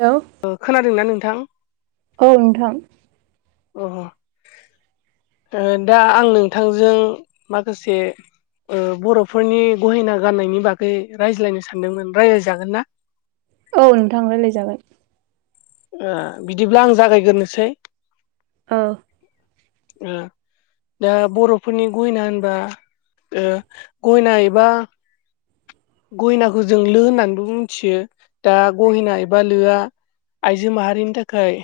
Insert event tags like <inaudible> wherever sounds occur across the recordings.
हेल' ओ खोनादोंना नोंथां? औ नोंथां। अ ओ दा आं नोंथांजों माखासे ओ बर'फोरनि गहेना गाननायनि बागै रायज्लायनो सानदोंमोन, रायज्लाय जागोन ना? औ नोंथां रायज्लाय जागोन। ओ बिदिब्ला आं जागायग्रोनोसै ओ। ओ। दा बर'फोरनि गहेना होनबा ओ गहेना एबा गहेनाखौ जों लो होननानैबो मिथियो। दा गहेना एबा लोआ आइजो माहारिनि थाखाय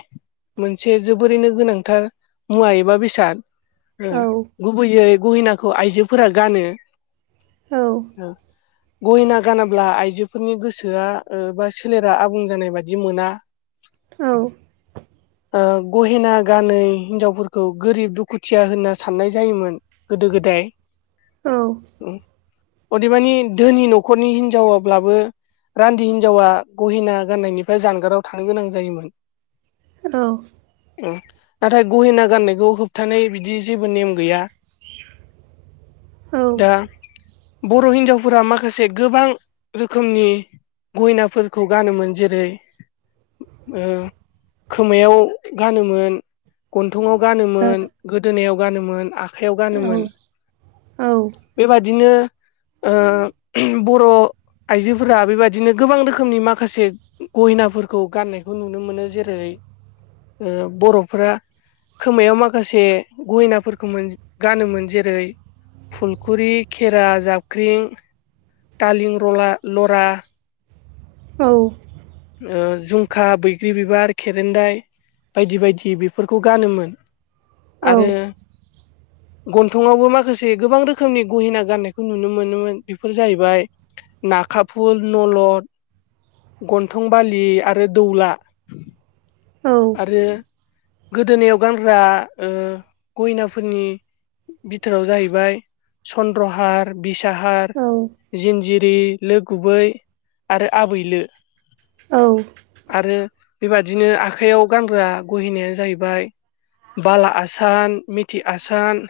मोनसे जोबोरैनो गोनांथार मुवा एबा बेसाद। औ गुबैयै गहेनाखौ आइजोफोरा गानो। औ। ओ गहेना गानाब्ला आइजोफोरनि गोसोआ बा सोलेरा आबुं जानाय बायदि मोना। <inaudible> औ। <inaudible> ओ गहेना गानै हिन्जावफोरखौ गोरिब दुखुथिया होनना साननाय जायोमोन। गोदो गोदाय औ ओय अदेबानि धोनि न'खरनि हिनजावब्लाबो रान्दि हिन्जावा गहेना गान्नायनिफ्राय जानगाराव थानो गोनां जायोमोन। औ। औ नाथाय गहेना गाननायखौ होबथानाय बिदि जेबो नेम गैया। औ दा बर' हिन्जाव फोरा माखासे गोबां रोखोमनि गहेनाफोरखौ गानोमोन जेरै ओ खोमायाव गानोमोन। गन्थंआव औ गानोमोन, गोदोनायाव गानोमोन, आखाइयाव औ गानोमोन। औ बेबादिनो ओ बर' आइजोफोरा बेबायदिनो गोबां रोखोमनि माखासे गहेनाफोरखौ गाननायखौ नुनो मोनो जेरै ओ बर'फोरा खोमायाव माखासे गहेनाफोरखौ मोन गानोमोन जेरै फुलखुरि, खेरा, जाबख्रिं, थालिं, रला लरा औ। ओ जुमखा, बैग्रि बिबार, खेरेन्दाय, बायदि बायदि बेफोरखौ गानोमोन आरो गन्थंवावबो माखासे गोबां रोखोमनि गहेना गान्नायखौ नुनो मोनोमोन। बेफोर जाहैबाय नाखाफुल, नलद, गन्थं बालि आरो दौला। औ। आरो गोदोनायाव गानग्रा ओ गहेनाफोरनि बिथोराव जाहैबाय चन्द्रहार बिसाहार, जिनजिरि, लो गुबै आरो आबैलो। औ। आरो बेबादिनो आखाइयाव गानग्रा गहेनायानो जाहैबाय बाला आसान, मिथि आसान,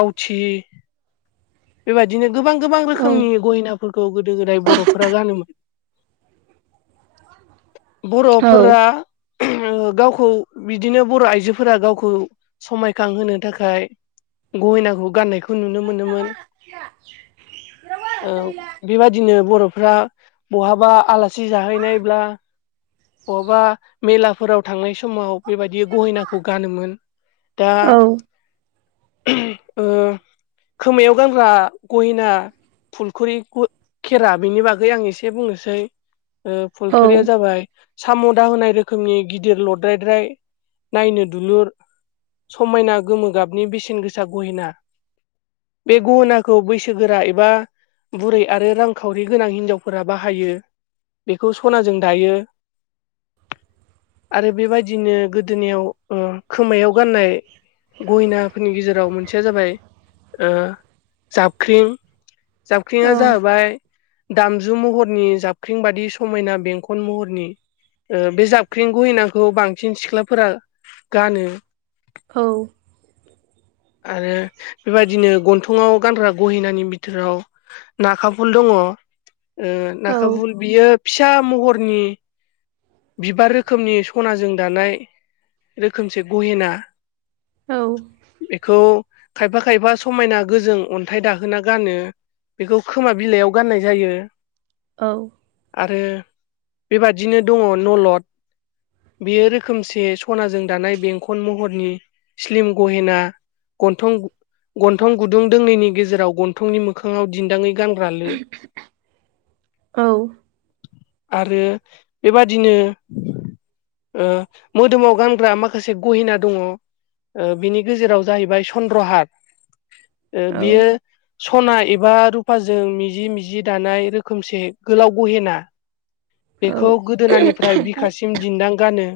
बावथि बेबायदिनो गोबां गोबां रोखोमनि गहेना फोरखौ गोदो गोदाय बर'फोरा गानोमोन। औ बर'फोरा गावखौ बिदिनो बर' आइजोफोरा गावखौ समायखांहोनो थाखाय गहेनाखौ गान्नायखौ नुनो मोनोमोन। <inaudible> औ बेबादिनो बर'फ्रा बहाबा आलासि जाहैनायब्ला, बहाबा मेलाफोराव थांनाय स समाव बेबायदि गहेनाखौ गानोमोन। दा ओ खोमायाव गानग्रा गहेना फुलखुरि खु खेरा बेनि बागै आं एसे बुंनोसै। ओ औ फुलखिरिया जाबाय साम' दाहोनाय रोखोमनि गिदिर लद्रायद्राय नायनो दुलुर समायना गोमो गाबनि बेसेन गोसा गहेना। बे गहेनाखौ बैसोगोरा एबा बुरै आरो रांखावरि गोनां हिन्जावफोरा बाहायो। बेखौ सनाजों दायो। आरो बेबायदिनो गोदोनियाव खोमायाव गाननाय गहेनाफोरनि गेजेराव मोनसेया जाबाय ओ जाबख्रिं। जाबख्रिङा जाहैबाय दामजु महरनि जाबख्रिंबादि समायना बेंखन महरनि ओ बे जाबख्रिं गहेनाखौ बांसिन सिख्लाफोरा गानो। औ। आरो बेबायदिनो गन्थङाव गानग्रा गहेनानि बिथोराव नाखाफुल दङ। नाखाफुल बियो फिसा महरनि बिबार रोखोमनि सनाजों दानाय रोखोमसे गहेना। औ। बेखौ खायफा खायफा समायना गोजों अन्थाइ दाहोना गानो। बेखौ खोमा बिलाइयाव गाननाय जायो। औ। आरो बेबादिनो दङ नलद। बेयो रोखोमसे सनाजों दानाय बेंखन महरनि स्लिम गहेना। गन्थं गु गन्थं गुदुं दोंनैनि गेजेराव गन्थंनि मोखाङाव दिन्दाङै गानग्रा लो आरो बेबादिनो मोदोमाव गानग्रा माखासे गहेना दङ। बिनि गेजेराव जाहैबाय चन्द्रहार। ओ बियो सना एबा रुफाजों मिजि मिजि दानाय रोखोमसे गोलाव गहेना। खौ गोदोनानिफ्राय बिखासिम दिन्दां गानो।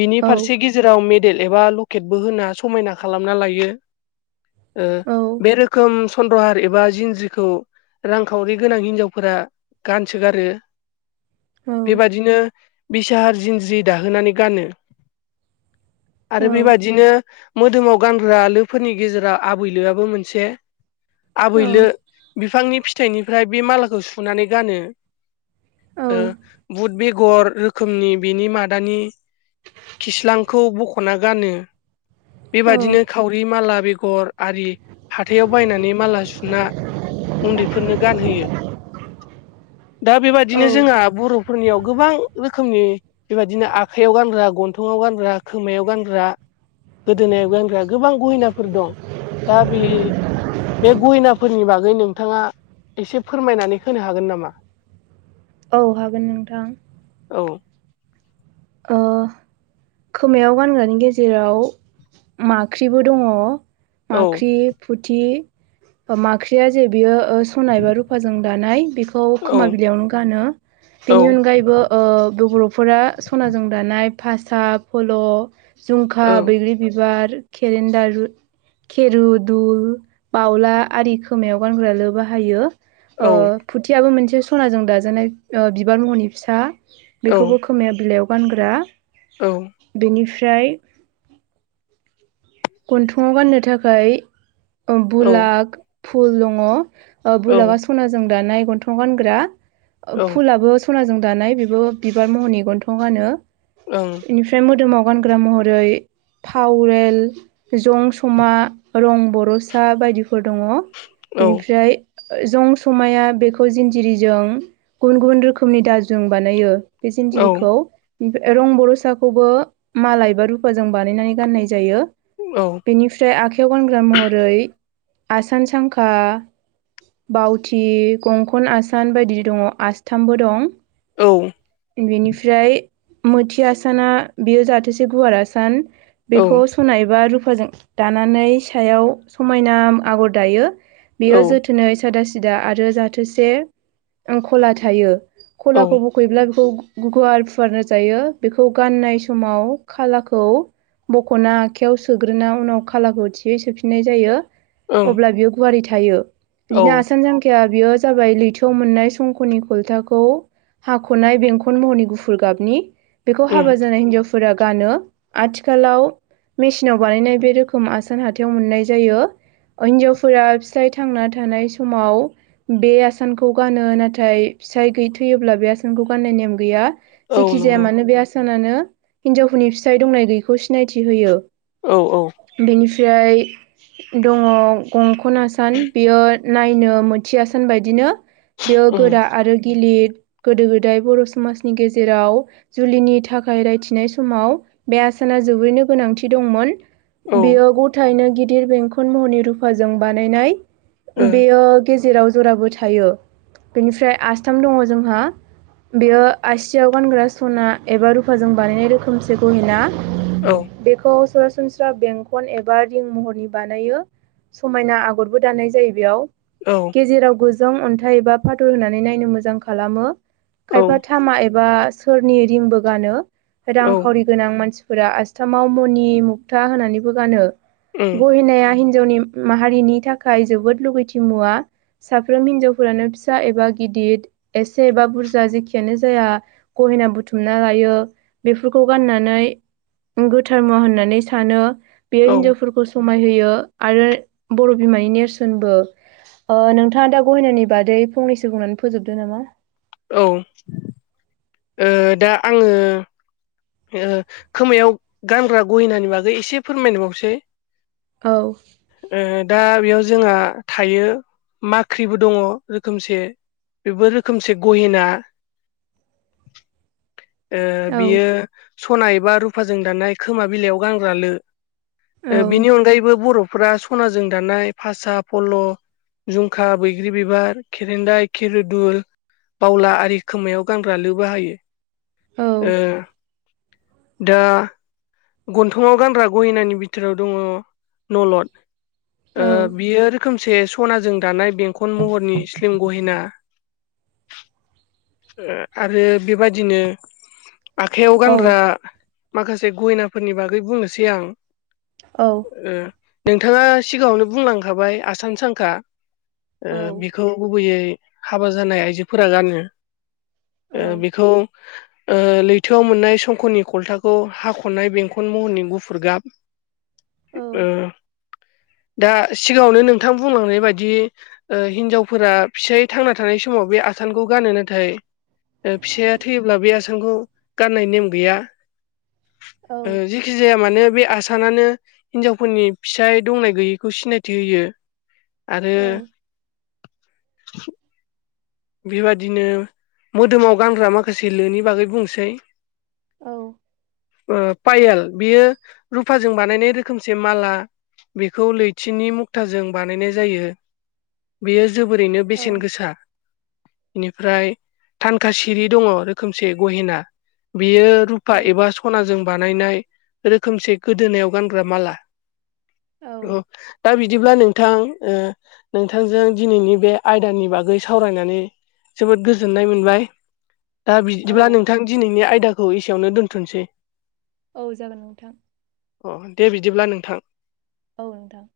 बिनि फारसे गेजेर जेराव मेडेल एबा लकेटबो होना समायना खालामना लायो। ओ बे रोखोम स सन्द्रहार एबा जिनज्रिखौ रांखावरि गोनां हिनजावफोरा गानसोगारो बेबादिनो बिसाहार जिनज्रि दाहोनानै गानो आरो बेबादिनो मोदोमाव गानग्रा लोफोरनि गेजेराव आबैलोआबो मोनसे आबैलो बिफांनि फिथाइनिफ्राय बे मालाखौ सुनानै गानो। ओ बुद बेगर रोखोमनि बेनि मादानि खिस्लांखौ बख'ना गानो बेबायदिनो थावरि माला बेगर आरि हाथायाव बायनानै माला सुना उन्दैफोरनो गानहोयो दा औ बिदिनो जोंहा बर'फोरनियाव गोबां रोखोमनि बेबायदिनो आखाइयाव गानग्रा गन्थंआव गानग्रा खोमायाव गानग्रा गोदोनायाव गानग्रा गोबां गहिनाफोर दं। दा बे बे गहेनाफोरनि बागै नोंथाङा एसे फोरमायनानै होनो हागोन नामा? औ हागोन नोंथां औ ओ खोमायाव गानग्रानि गेजेराव माख्रिबो दङ। औ माख्रि फुथि माख्रिया जे बियो सनाय एबा रुफाजों दानाय बेखौ खोमा औ बिलाइआव नो गानो बेनि औ अनगायैबो ओ बर' फोरा सनाजों दानाय फासा फल' औ जझुमखा बैग्रि बिबार केेरेन्डारु खेरुदुल बावला आरि खोमायाव गानग्राल' बाहायो औ ओ फुथियाबो मोनसे सनाजों दाजानाय ओ बिबार महरनि फिसा बेखौबो खोब खोमाया बिलाइयाव गानग्रा औ दु निफ्राय गन्थंआव गाननो थाखाय औ बुलाख फुल दङ। बुलाबा ओं सना जों दानाइ गथंआव गानग्रा औ फुलाबो सनाजों दानाय बेबो बिबार महरनि गन्थंआव गानो औ बि बे मोदोमाव गानग्रा महरै थावबेल जं समा रं बर'सा बायदिफोर दङ औ बेनिफ्राय जंसमाया बेखौ जिनजिरिजों गुबुन गुबुन रोखोमनि दाल जों बानायो। बे जिनजिरिखौ रं बर'साखौबो माला एबा रुफाजों बानायनानै गाननाय जायो। औ बेनिफ्राय आखायाव गानग्रा महरै आसान सांखा बाावथि गंखन आसान बायदि दङ आसथामबो दं औ बेनिफ्राय मोथि आसाना बेयो जाहाथेसे गुवार आसान बेखौ सुनाय एबा रुफाजों दानानै सायाव समायना आगर दायो बेयो जोथोन थोनै सादा सिदा आरो जाथोसे ओ खला थायो खलाखौ गैब्ला बेखौ गु गुवार फुवारना जायो बेखौ गाननाय समाव खालाखौ बख'ना आखायाव सोग्रोना उनाव खालाखौ थियै सोफिननाय जायो अब्ला बियो गुवारि थायो। बिदिनो ओं औ आसान जांखिया बेयो जाबाय लैथोआव मोननाय संख'नि खलथाखौ हाख'नाय बेंखन महरनि गुफुर गाबनि बेखौ उम हाबा जानाय हिन्जावफोरा गानो आथिखालाव मेसिनाव बानायनाय बे रोखोम आसान हाथायाव मोननाय जायो। ओ हिनजावफोरा फिसाइ थांना थानाय समाव बे आसानखौ गानो। नाथाय फिसाय थै-थैयोब्ला बे आसानखौ गाननाय नेम गैया। औ जेखिजाया नंगौ मानो बे आसानानो हिनजावफोरनि फिसाइ दंनाय गैयैखौ सिनायथि होयो। औ औ। बिनिफ्राय दङ गंखना सान बियो नायनो मोनथिया आसान बायदिनो। बेयाव उम गोरा आरो गिलिर। गोदो गोदाय बर' समाजनि गेजेराव जुलिनि थाखाय रायथिनाय समाव बे आसाना जोबोरैनो गोनांथि दंमोन। औ ओ बेयो गथायैनो गिदिर बेंखन महरनि रुफाजों बानायनाय। औ बेयो गेजेराव जराबो थायो। बेनिफ्राय आसथाम दङ जोंहा बेयो आसियाव गानग्रा सना एबा रुफाजों बानायनाय रोखोमसे गहेना। औ। खौ सरासनस्रा बेंखन एबा रिं महरनि बानायो। समायना आगरबो दाननाय जायो बेयाव। औ। गेजेराव गोजौ अन्थाइ एबा फाथल होनानै नायनो मोजां खालामो औ खायफा थामा एबा बा सोरनि रिंबो गानो उम रांरि गोनां मानसिफ्रा आसथामाव नि मुथा होनानैबो गानो गहेनाया हि हिनजावनि माहारिनि थाखाय जोबोद लुगैथि मुवा। साफ्रोम हिनजावफोरानो फिसा एबा गिदिर एसे एबा बुरजा जेखियानो जाया। गहेना बुथुमना लायो बेफोरखौ गाननानै धर्म होननानै सानो बेयो औ औ हिजावफोरखौ समाय होयो आरो बर' बिमानि नेरसोनबो नोंथाङा दा गहेनानि बादै फंनैसो बुंनानै फोजोबदो नामा? औ ओ दा आङो ओ खोमायाव गानग्रा गहिनानि बागै एसे फोरमायनोबावसै‌। औ। ओ दा बेयाव जोंहा थायो माख्रिबो दङ रोखोमसे बेबो रोखोमसे गहेना ओ औ बियो सनाबा रुफाजों दाननाय खोमा बिलाइयाव गानग्रा लो। औ बिनि अनगायैबो बर' फ्रा सनाजों दानाय फासा फल्ल' जुमखा, बैग्रि बिबार, खेरेदाय, खिरुदुल, बावला आरि खोमायाव गानग्रा लु बाहायो। औ ओ दा गन्थंआव गानग्रा गहनानि बिथोराव दङ नलद। औ बियो रोखोम से सनाजों दानाय बेंखन महरनि स्लिम गहेना। आरो बेबादिनो आखाइयाव औ गानग्रा माखासे गहेनाफोरनि बागै बुंनोसै आं। औ। नोंथाङा सिगाङावनो बुंलांखाबाय आसान सांखा। औ बेखौ गुबैयै हाबा जानाय आइजोफोरा गानो। औ बेखौ लैथोआव मोननाय संख'नि खलथाखौ हाख'नाय बेंखन महरनि गुफुर गाब औ ओ। दा सिगाङावनो नोंथां बुंलांनाय बायदि हिनजावफोरा फिसाय थांना थानाय समाव बे आसानखौ गानो। नाथाय फिसाया थैयोब्ला बे आसानखौ गाननाय नेम गैया। औ ओ जि जिखि जाया मानो बे आसानानो हिन्जावफोरनि फिसाइ दंनाय गैयैखौ सिनायथि होयो। आरो बेबादिनो मोदोमाव गानग्रा माखासे लोनि बागै बुंनोसै ओ पायेल बेयो रुफाजों बानायनाय रोखोमसे माला बेखौ लैथिनि मुक्ताजों बानायनाय जायो बेयो जोबोरैनो बेसेन गोसा बेनिफ्राय थानखा सिरि दङ रोखोमसे गहेना बेयो रुफा एबा सनाजों बानायनाय रोखोमसे गोदोनायाव गानग्रा माला औ दा बिदिब्ला नों नोंथां ओ नोंथांजों दिनैनि बे आयदानि बागै सावरायनानै जोबोद गोजोननाय मोनबाय दा औ बिदिब्ला नोंथां दिनैनि आयदाखौ एसेयावनो दोनथ'नोसै औ जागोन नोंथां अ दे बिदिब्ला नोंथां औ नोंथां